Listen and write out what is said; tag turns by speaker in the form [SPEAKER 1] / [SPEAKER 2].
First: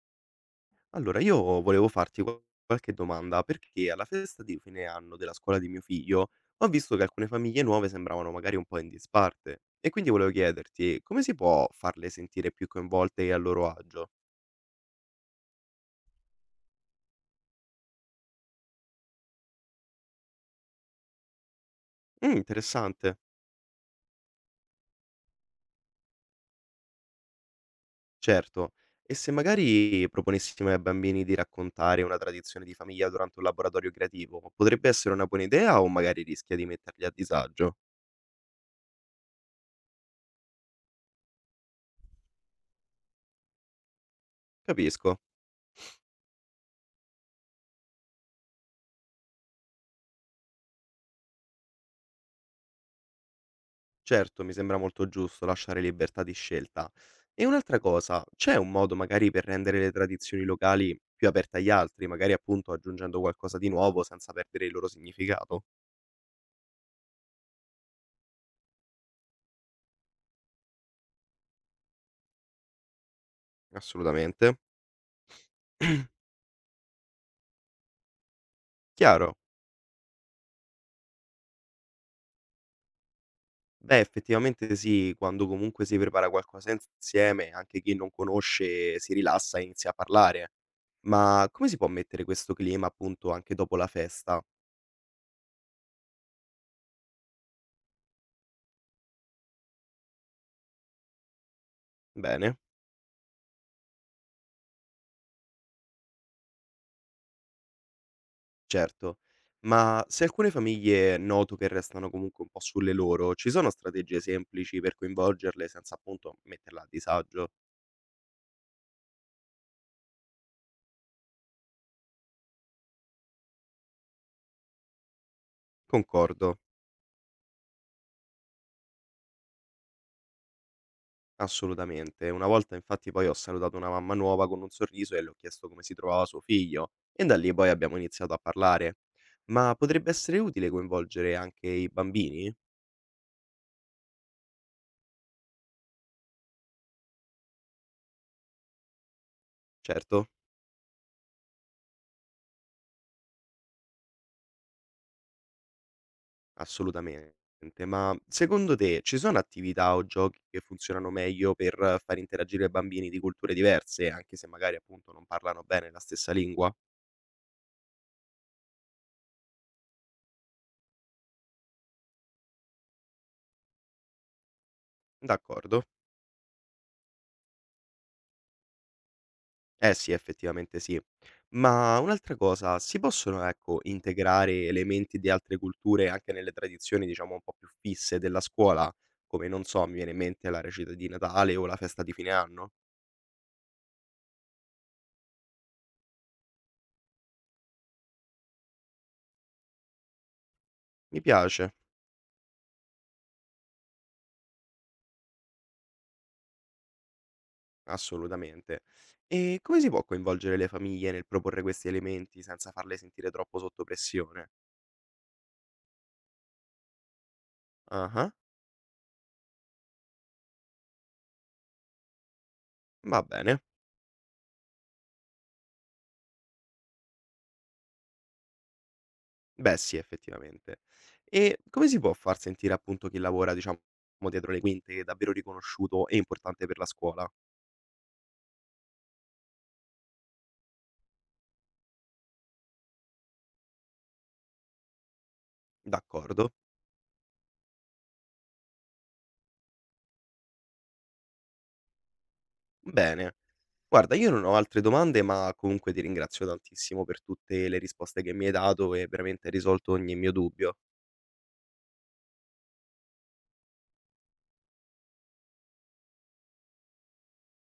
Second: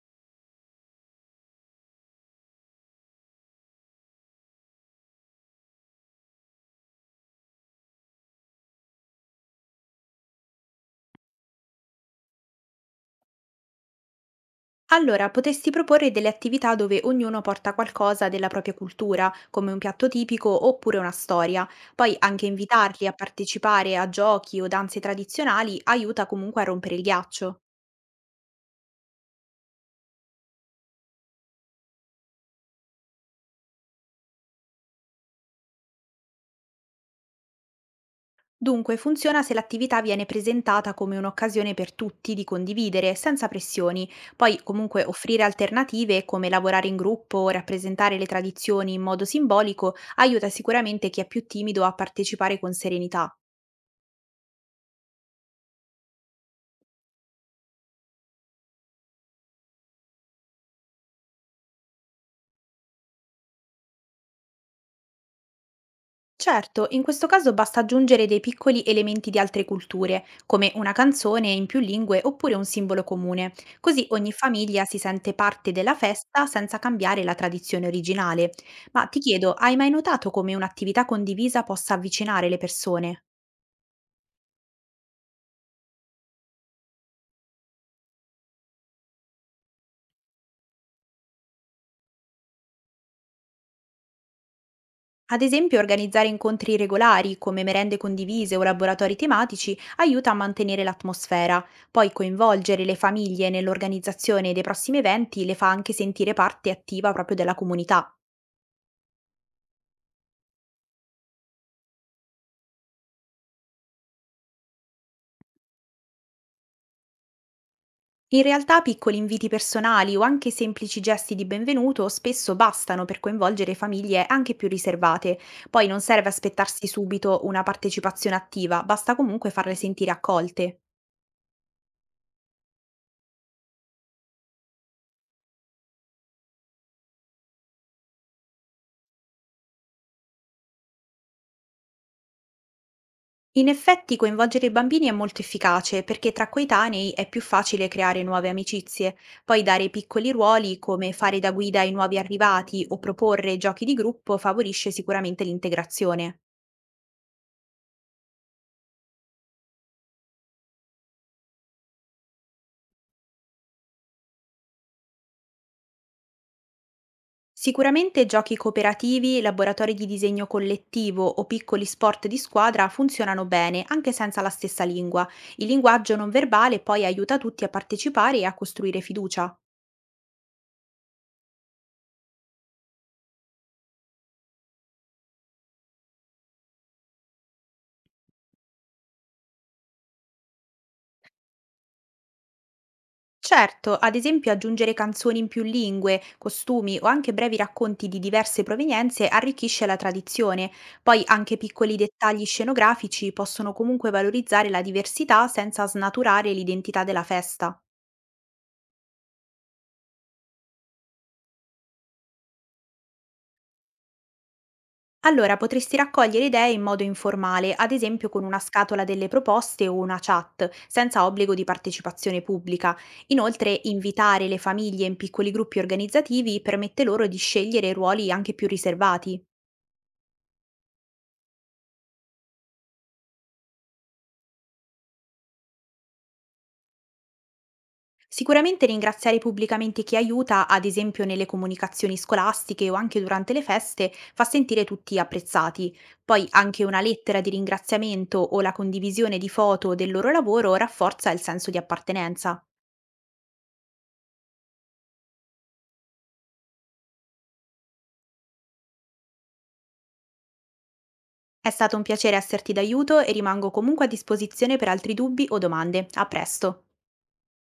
[SPEAKER 1] Allora, io volevo farti qualche domanda, perché alla festa di fine anno della scuola di mio figlio ho visto che alcune famiglie nuove sembravano magari un po' in disparte, e quindi volevo chiederti come si può farle sentire più coinvolte e a loro agio?
[SPEAKER 2] Allora, potresti proporre delle attività dove ognuno porta qualcosa della propria cultura, come un piatto tipico oppure una storia. Poi
[SPEAKER 1] Mm,
[SPEAKER 2] anche invitarli a
[SPEAKER 1] interessante,
[SPEAKER 2] partecipare a giochi o danze tradizionali aiuta comunque a rompere il ghiaccio.
[SPEAKER 1] certo. E se magari proponessimo ai bambini di raccontare una tradizione di famiglia durante un laboratorio creativo, potrebbe essere una buona idea o magari rischia di metterli a disagio?
[SPEAKER 2] Dunque, funziona se l'attività viene presentata come un'occasione per tutti di condividere, senza pressioni. Poi comunque
[SPEAKER 1] Capisco.
[SPEAKER 2] offrire alternative come lavorare in gruppo o rappresentare le tradizioni in modo simbolico aiuta sicuramente chi è più timido a partecipare con serenità.
[SPEAKER 1] Certo, mi sembra molto giusto lasciare libertà di scelta. E un'altra cosa, c'è un modo magari per rendere le tradizioni locali più aperte agli altri, magari appunto aggiungendo qualcosa di nuovo senza perdere il loro significato?
[SPEAKER 2] Certo, in questo caso basta aggiungere dei piccoli elementi di altre culture, come una canzone in più lingue oppure un simbolo comune, così ogni
[SPEAKER 1] Assolutamente.
[SPEAKER 2] famiglia si sente parte della festa senza cambiare la tradizione originale. Ma ti
[SPEAKER 1] Chiaro.
[SPEAKER 2] chiedo, hai mai notato come un'attività condivisa possa avvicinare le persone?
[SPEAKER 1] Beh, effettivamente sì, quando comunque si prepara qualcosa insieme, anche chi non conosce si rilassa e inizia a parlare. Ma come si può mettere questo clima appunto anche dopo la festa?
[SPEAKER 2] Ad esempio, organizzare incontri regolari come merende condivise o laboratori tematici aiuta a mantenere l'atmosfera. Poi
[SPEAKER 1] Bene.
[SPEAKER 2] coinvolgere le famiglie nell'organizzazione dei prossimi eventi le fa anche sentire parte attiva proprio della comunità.
[SPEAKER 1] Certo, ma se alcune famiglie noto che restano comunque un po' sulle loro, ci sono strategie semplici per coinvolgerle senza appunto metterla a disagio?
[SPEAKER 2] In realtà piccoli inviti personali o anche semplici gesti di benvenuto spesso bastano per coinvolgere famiglie anche più riservate. Poi non serve
[SPEAKER 1] Concordo,
[SPEAKER 2] aspettarsi subito una partecipazione attiva, basta comunque farle sentire accolte.
[SPEAKER 1] assolutamente. Una volta infatti poi ho salutato una mamma nuova con un sorriso e le ho chiesto come si trovava suo figlio e da lì poi abbiamo iniziato a parlare. Ma potrebbe essere utile coinvolgere anche i bambini?
[SPEAKER 2] In effetti coinvolgere i bambini è molto efficace perché tra coetanei è più facile creare nuove amicizie, poi dare
[SPEAKER 1] Certo.
[SPEAKER 2] piccoli ruoli come fare da guida ai nuovi arrivati o proporre giochi di gruppo favorisce sicuramente l'integrazione.
[SPEAKER 1] Assolutamente. Ma secondo te ci sono attività o giochi che funzionano meglio per far interagire bambini di culture diverse, anche se magari appunto non parlano bene la stessa lingua?
[SPEAKER 2] Sicuramente giochi cooperativi, laboratori di disegno collettivo o piccoli sport di squadra funzionano bene, anche senza la stessa lingua. Il
[SPEAKER 1] D'accordo.
[SPEAKER 2] linguaggio non verbale poi aiuta tutti a partecipare e a costruire fiducia.
[SPEAKER 1] Eh sì, effettivamente sì. Ma un'altra cosa, si possono, ecco, integrare elementi di altre culture anche nelle tradizioni, diciamo, un po' più fisse della scuola? Come, non so, mi viene in mente la recita di Natale o la festa di fine anno?
[SPEAKER 2] Certo, ad esempio aggiungere canzoni in più lingue, costumi o anche brevi racconti di diverse provenienze arricchisce la tradizione. Poi
[SPEAKER 1] Mi
[SPEAKER 2] anche
[SPEAKER 1] piace.
[SPEAKER 2] piccoli dettagli scenografici possono comunque valorizzare la diversità senza snaturare l'identità della festa.
[SPEAKER 1] Assolutamente. E come si può coinvolgere le famiglie nel proporre questi elementi senza farle sentire troppo sotto pressione?
[SPEAKER 2] Allora, potresti raccogliere idee in modo informale, ad esempio
[SPEAKER 1] Ah-ah,
[SPEAKER 2] con una scatola delle proposte o una chat, senza obbligo di partecipazione pubblica.
[SPEAKER 1] va bene.
[SPEAKER 2] Inoltre, invitare le famiglie in piccoli gruppi organizzativi permette loro di scegliere ruoli anche più riservati.
[SPEAKER 1] Beh sì, effettivamente. E come si può far sentire appunto chi lavora, diciamo, dietro le quinte, davvero riconosciuto e importante per la scuola?
[SPEAKER 2] Sicuramente ringraziare pubblicamente chi aiuta, ad esempio nelle comunicazioni scolastiche o anche durante le feste, fa sentire tutti apprezzati. Poi
[SPEAKER 1] D'accordo.
[SPEAKER 2] anche una lettera di ringraziamento o la condivisione di foto del loro lavoro rafforza il senso di appartenenza.
[SPEAKER 1] Bene. Guarda, io non ho altre domande, ma comunque ti ringrazio tantissimo per tutte le risposte che mi hai dato e veramente hai risolto ogni mio dubbio.
[SPEAKER 2] È stato un piacere esserti d'aiuto e rimango comunque a disposizione per altri dubbi o domande. A presto!